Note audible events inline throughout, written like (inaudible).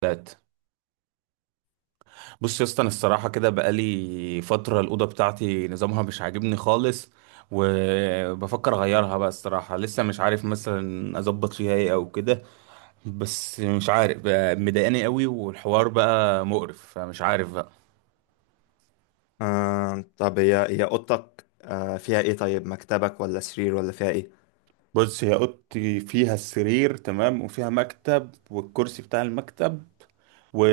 ثلاث. بص يا اسطى، انا الصراحه كده بقالي فتره الاوضه بتاعتي نظامها مش عاجبني خالص، وبفكر اغيرها بقى. الصراحه لسه مش عارف مثلا اظبط فيها ايه او كده. بس مش عارف بقى، مضايقاني قوي والحوار بقى مقرف، فمش عارف بقى. آه طب هي أوضتك فيها إيه؟ طيب مكتبك ولا سرير ولا فيها إيه؟ بص هي اوضتي فيها السرير تمام، وفيها مكتب والكرسي بتاع المكتب و...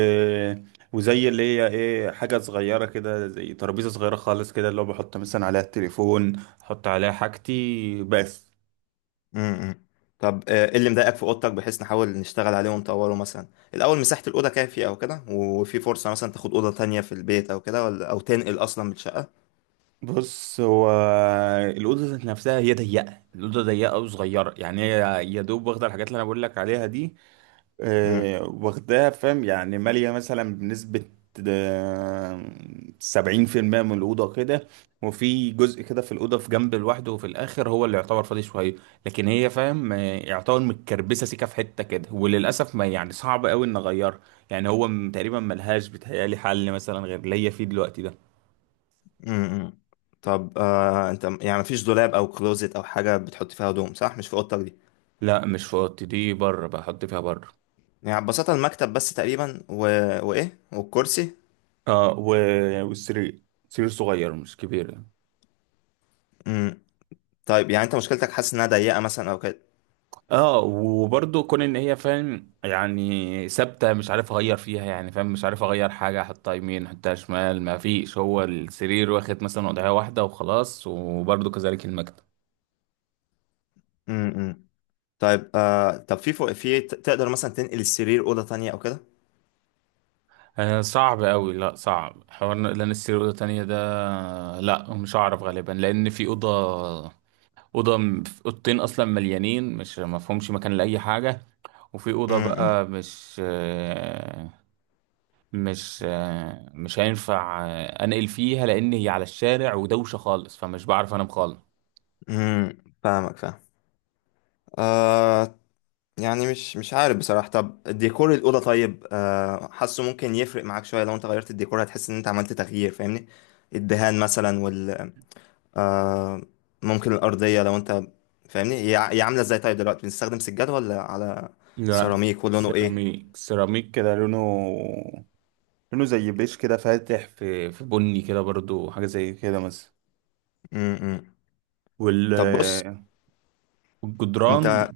وزي اللي هي ايه حاجه صغيره كده، زي ترابيزه صغيره خالص كده، اللي هو بحط مثلا عليها التليفون، احط عليها حاجتي بس. امم. طب إيه اللي مضايقك في أوضتك، بحيث نحاول نشتغل عليه ونطوره مثلا؟ الأول مساحة الأوضة كافية أو كده، وفي فرصة مثلا تاخد أوضة تانية في البيت أو كده، ولا تنقل أصلا من الشقة؟ بص هو الأوضة ذات نفسها هي ضيقة، الأوضة ضيقة وصغيرة، يعني هي يا دوب واخدة الحاجات اللي أنا بقول لك عليها دي. امم، واخداها فاهم، يعني مالية مثلا بنسبة آه، 70% من الأوضة كده. وفي جزء كده في الأوضة في جنب لوحده، وفي الآخر هو اللي يعتبر فاضي شوية. لكن هي فاهم يعتبر متكربسة سيكة في حتة كده، وللأسف ما يعني صعب أوي إن أغيرها. يعني هو تقريبا ملهاش بيتهيألي حل مثلا غير اللي هي فيه دلوقتي ده. امم. طب أنت، يعني مفيش دولاب أو كلوزت أو حاجة بتحط فيها هدوم، صح؟ مش في أوضتك دي. لا مش في اوضتي دي، بره بحط فيها بره. يعني ببساطة المكتب بس تقريبا وإيه؟ والكرسي؟ اه و... والسرير، سرير صغير مش كبير يعني. امم. طيب يعني أنت مشكلتك حاسس إنها ضيقة مثلا أو كده؟ اه وبرضه كون ان هي فاهم يعني ثابته، مش عارف اغير فيها يعني فاهم، مش عارف اغير حاجه، احطها يمين احطها شمال، ما فيش، هو السرير واخد مثلا وضعيه واحده وخلاص، وبرضه كذلك المكتب. امم. طيب آه طب في فوق، تقدر مثلا تنقل السرير أوضة تانية أو كده؟ آه صعب قوي، لا صعب حوار لان السرير اوضه تانية ده، لا مش هعرف غالبا لان في اوضه، اوضه اوضتين اصلا مليانين، مش مفهومش مكان لاي حاجه. وفي أوضة امم، بقى مش هينفع أنقل فيها، لأن هي على الشارع ودوشة خالص، فمش بعرف أنام خالص. امم. فاهمك فاهم. آه يعني مش عارف بصراحة. طب ديكور الأوضة، طيب حاسه ممكن يفرق معاك شوية، لو أنت غيرت الديكور هتحس إن أنت عملت تغيير، فاهمني؟ الدهان مثلا، وال آه ممكن الأرضية لو أنت، فاهمني، هي عاملة إزاي؟ طيب دلوقتي بنستخدم سجاد ولا على لا، سيراميك؟ ولونه إيه؟ سيراميك، سيراميك كده لونه، لونه زي بيش كده، فاتح في بني كده برضو، حاجة زي كده مثلا. امم. وال طب بص والجدران، أنت،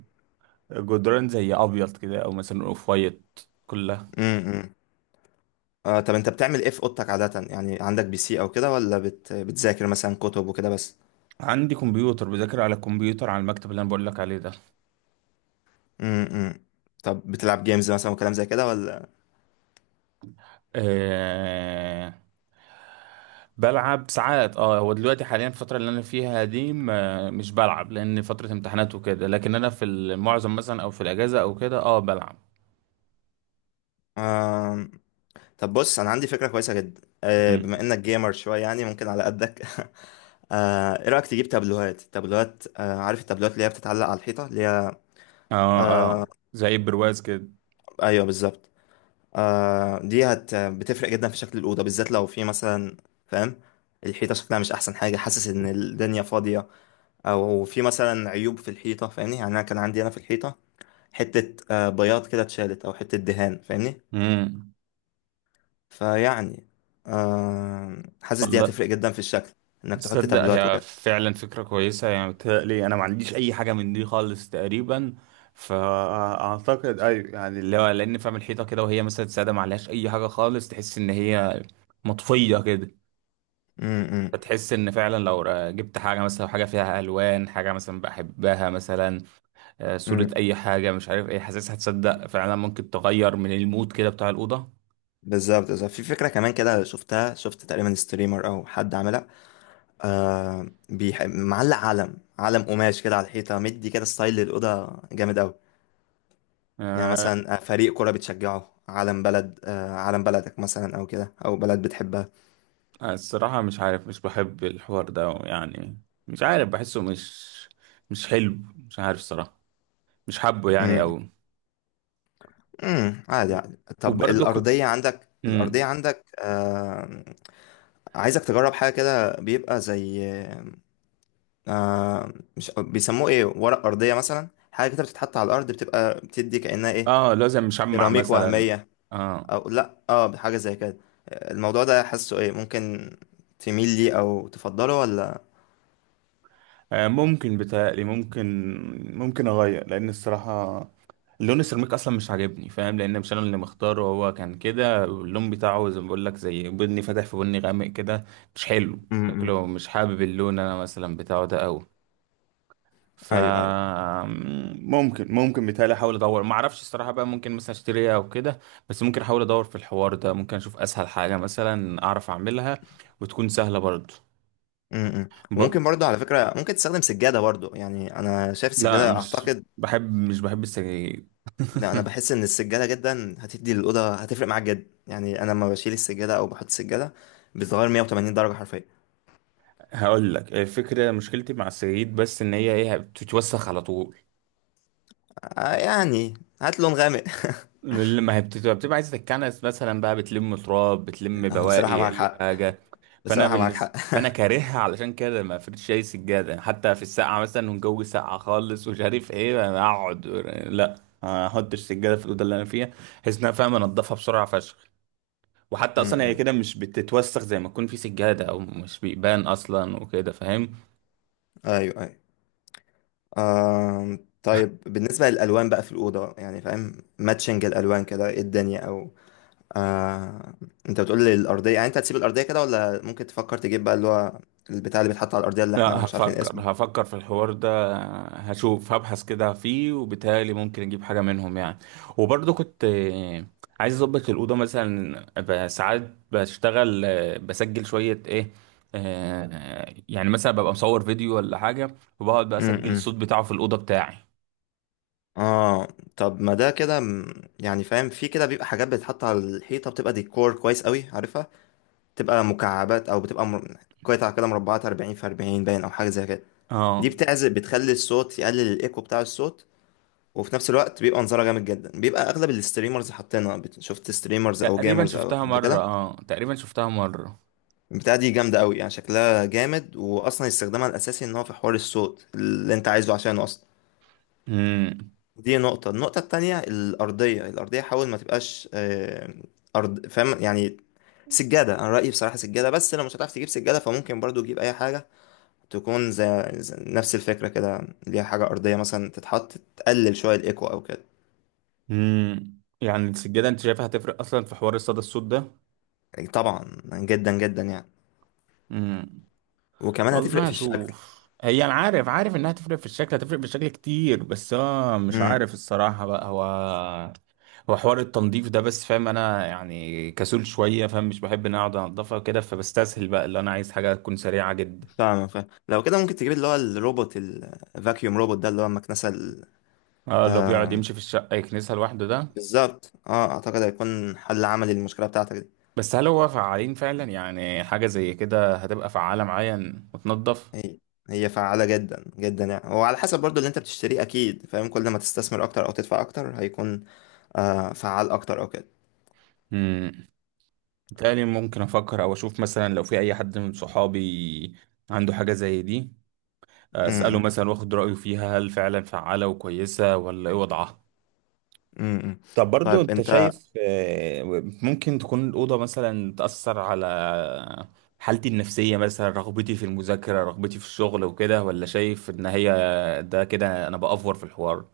الجدران زي أبيض كده، أو مثلا أوف وايت كلها. امم آه طب انت بتعمل ايه في اوضتك عادة؟ يعني عندك PC او كده، ولا بتذاكر مثلا كتب وكده بس؟ عندي كمبيوتر، بذاكر على الكمبيوتر على المكتب اللي أنا بقول لك عليه ده. امم. طب بتلعب جيمز مثلا وكلام زي كده، ولا؟ آه، بلعب ساعات، اه هو دلوقتي حاليا الفترة اللي انا فيها دي ما مش بلعب لان فترة امتحانات وكده، لكن انا في المعظم مثلا او في الاجازة او كده اه بلعب. آه... طب بص، انا عندي فكرة كويسة جدا. بما مم. انك جيمر شوية، يعني ممكن على قدك. (laughs) ايه رأيك تجيب تابلوهات؟ تابلوهات، عارف التابلوهات اللي هي بتتعلق على الحيطة؟ اللي هي، اه، اه زي برواز كده. ايوه بالظبط. دي بتفرق جدا في شكل الأوضة، بالذات لو في مثلا، فاهم، الحيطة شكلها مش أحسن حاجة، حاسس إن الدنيا فاضية. او في مثلا عيوب في الحيطه، فاهمني، يعني انا كان عندي في الحيطه حته، بياض كده اتشالت، او حته دهان، فاهمني. امم. فيعني حاسس دي والله، هتفرق جدا في الشكل، انك تحط تصدق تابلوات هي وكده. فعلا فكرة كويسة، يعني بتهيألي انا ما عنديش اي حاجة من دي خالص تقريبا. فاعتقد ايوه، يعني اللي هو لان فاهم الحيطة كده وهي مثلا سادة ما عليهاش اي حاجة خالص، تحس ان هي مطفية كده. امم، فتحس ان فعلا لو جبت حاجه مثلا، حاجه فيها الوان، حاجه مثلا بحبها مثلا صوره، امم. اي حاجه مش عارف ايه، حاسسها هتصدق فعلا ممكن تغير من المود كده بتاع الاوضه. بالظبط، بالظبط. في فكره كمان كده، شفت تقريبا ستريمر او حد عاملها، معلق علم قماش كده على الحيطه، مدي كده ستايل للاوضه جامد قوي. يعني آه، مثلا، فريق كوره بتشجعه، علم بلدك مثلا او كده، او بلد بتحبها. الصراحه مش عارف، مش بحب الحوار ده يعني، مش عارف بحسه مش، مش حلو، مش عارف الصراحه، مش حابه يعني قوي. امم. عادي، عادي. طب وبرضه كنت. الأرضية عندك، مم. عايزك تجرب حاجة كده، بيبقى زي، آه... مش بيسموه ايه، ورق أرضية مثلا، حاجة كده بتتحط على الأرض، بتدي كأنها ايه، اه لازم مشمع سيراميك مثلا. وهمية، اه، أو لأ اه حاجة زي كده. الموضوع ده حاسه ايه ممكن، تميل ليه أو تفضله، ولا؟ ممكن بتهيألي ممكن، ممكن اغير لان الصراحه لون السيراميك اصلا مش عاجبني فاهم، لان مش انا اللي مختاره، هو كان كده اللون بتاعه زي ما بقول لك، زي بني فاتح في بني غامق كده، مش حلو امم. شكله، مش حابب اللون انا مثلا بتاعه ده قوي. ف، ايوه، ايوه. ممكن ممكن بيتهيألي احاول ادور، ما اعرفش الصراحه بقى، ممكن مثلا اشتريها او كده. بس ممكن احاول ادور في الحوار ده، ممكن اشوف اسهل حاجه مثلا اعرف اعملها، وتكون سهله برضه. امم، ب... وممكن برضه على فكرة، ممكن تستخدم سجادة برضه، يعني أنا شايف لا، السجادة مش أعتقد. بحب مش بحب السجاير. لا، انا بحس ان السجاده جدا هتدي للاوضه، هتفرق معاك جدا. يعني انا لما بشيل السجاده او بحط السجاده، بتتغير 180 درجه حرفيا. هقول لك الفكره، مشكلتي مع السجاير بس ان هي ايه بتتوسخ على طول، يعني هات لون غامق. لما هي بتبقى عايزه تتكنس مثلا بقى، بتلم تراب، بتلم (laughs) بصراحه بواقي معاك اي حق. حاجه. فانا بصراحه معاك حق. بالنسبه، (laughs) فانا كارهها علشان كده، ما فرش اي سجاده يعني، حتى في السقعه مثلا والجو ساقع خالص ومش عارف ايه أنا اقعد، لا، ما احطش سجاده في الاوضه اللي انا فيها، بحيث ان انا فاهم انضفها بسرعه فشخ، وحتى اصلا هي م-م. كده مش بتتوسخ زي ما تكون في سجاده، او مش بيبان اصلا وكده فاهم. ايوه، ايوه. طيب بالنسبه للالوان بقى في الاوضه، يعني فاهم، ماتشنج الالوان كده، ايه الدنيا او، آه انت بتقول لي الارضيه، يعني انت هتسيب الارضيه كده، ولا ممكن تفكر تجيب بقى اللي هو البتاع اللي بيتحط على الارضيه اللي احنا لا، مش عارفين هفكر اسمه؟ هفكر في الحوار ده، هشوف هبحث كده فيه، وبالتالي ممكن اجيب حاجة منهم يعني. وبرضه كنت عايز اظبط الأوضة مثلا ساعات بشتغل، بسجل شوية ايه، يعني مثلا ببقى مصور فيديو ولا حاجة، وبقعد بقى اسجل م-م. الصوت بتاعه في الأوضة بتاعي. اه، طب ما ده كده، يعني فاهم، في كده بيبقى حاجات بتتحط على الحيطة بتبقى ديكور كويس قوي، عارفها، بتبقى مكعبات او بتبقى قطع كده مربعات 40 في 40 باين، او حاجة زي كده. دي اه بتعزل، بتخلي الصوت يقلل الايكو بتاع الصوت. وفي نفس الوقت بيبقى منظرها جامد جدا، بيبقى اغلب الستريمرز حاطينها، شفت ستريمرز او تقريبا جيمرز او شفتها قبل مرة، كده؟ اه تقريبا شفتها مرة. البتاعة دي جامدة قوي، يعني شكلها جامد، واصلا استخدامها الاساسي ان هو في حوار الصوت اللي انت عايزه عشانه اصلا. امم. دي نقطة. النقطة التانية الأرضية، حاول ما تبقاش أرض، فاهم يعني. سجادة، أنا رأيي بصراحة سجادة. بس لو مش هتعرف تجيب سجادة فممكن برضو تجيب أي حاجة تكون زي نفس الفكرة كده، ليها حاجة أرضية مثلا تتحط تقلل شوية الإيكو أو كده. يعني السجادة انت شايفها هتفرق اصلا في حوار الصدى الصوت يعني طبعا، جدا جدا يعني. ده؟ وكمان هتفرق والله في الشكل. اشوف هي، انا عارف عارف انها هتفرق في الشكل، هتفرق في الشكل كتير، بس هو مش امم. عارف الصراحة بقى، هو حوار التنظيف ده بس فاهم انا يعني كسول شوية فاهم، مش بحب ان انا اقعد انضفها كده، فبستسهل بقى، اللي انا عايز حاجة تكون سريعة جدا. فاهم فاهم. لو كده ممكن تجيب اللي هو الروبوت الفاكيوم، روبوت ده اللي هو المكنسة اه اللي هو بيقعد آه يمشي في الشقة يكنسها لوحده ده. بالظبط. اه اعتقد هيكون حل عملي للمشكلة بتاعتك دي. بس هل هو فعالين فعلا يعني؟ حاجة زي كده هتبقى فعالة معايا إن وتنضف. هي هي فعالة جدا جدا يعني. وعلى حسب برضو اللي انت بتشتريه، اكيد فاهم، كل ما تستثمر اكتر او تدفع اكتر هيكون فعال اكتر او كده. امم. بالتالي ممكن افكر او اشوف مثلا لو في اي حد من صحابي عنده حاجة زي دي، امم، اساله امم. مثلا واخد رايه فيها هل فعلا فعاله وكويسه ولا ايه وضعها. إمم، إمم. طب برضو طيب انت انت شايف ممكن تكون الأوضة مثلا تأثر على حالتي النفسية، مثلا رغبتي في المذاكرة، رغبتي في الشغل وكده، ولا شايف ان هي، ده كده انا بأفور في الحوار.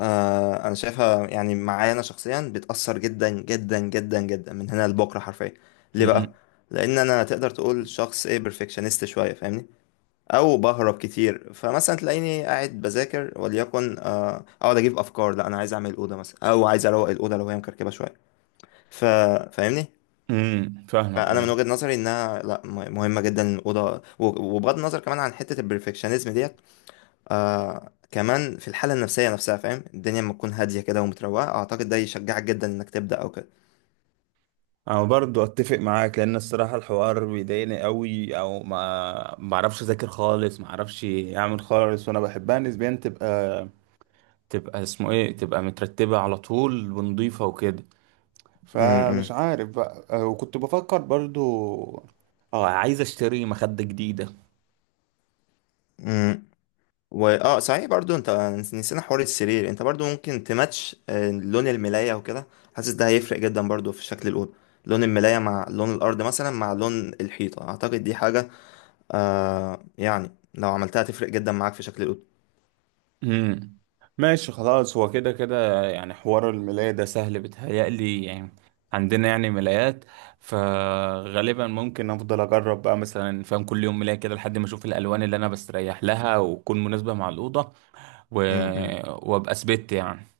آه انا شايفها، يعني معايا انا شخصيا بتأثر جدا جدا جدا جدا، من هنا لبكرة حرفيا. ليه بقى؟ امم. لان انا تقدر تقول شخص، ايه، بيرفكشنست شوية، فاهمني، او بهرب كتير. فمثلا تلاقيني قاعد بذاكر، وليكن اقعد اجيب افكار: لا انا عايز اعمل الاوضه مثلا، او عايز اروق الاوضه لو هي مكركبه شويه. ف... فاهمني؟ أمم، فاهمك فانا من ايوه. وجهة نظري انها لا م- مهمه جدا الاوضه. و- وبغض النظر كمان عن حته البرفكشنزم ديت، كمان في الحاله النفسيه نفسها. فاهم، الدنيا لما تكون هاديه كده ومتروقه، اعتقد ده يشجعك جدا انك تبدا او كده. انا برضو اتفق معاك لان الصراحة الحوار بيضايقني قوي، او ما اعرفش اذاكر خالص، ما اعرفش اعمل خالص، وانا بحبها نسبيا تبقى، تبقى اسمه ايه، تبقى مترتبة على طول ونضيفة وكده. فمش امم، عارف بقى. وكنت بفكر برضو اه عايز اشتري مخدة جديدة. امم. واه صحيح، برضو انت نسينا حوار السرير. انت برضو ممكن تماتش لون الملايه وكده. حاسس ده هيفرق جدا برضو في شكل الاوضه، لون الملايه مع لون الارض مثلا مع لون الحيطه. اعتقد دي حاجه يعني لو عملتها تفرق جدا معاك في شكل الاوضه. امم. ماشي خلاص، هو كده كده يعني حوار الملاية ده سهل بيتهيألي يعني، عندنا يعني ملايات، فغالبا ممكن افضل اجرب بقى مثلا فاهم كل يوم ملاية كده لحد ما اشوف الالوان اللي انا بستريح لها وتكون مناسبة مع الأوضة، و... امم. وابقى ثبت يعني.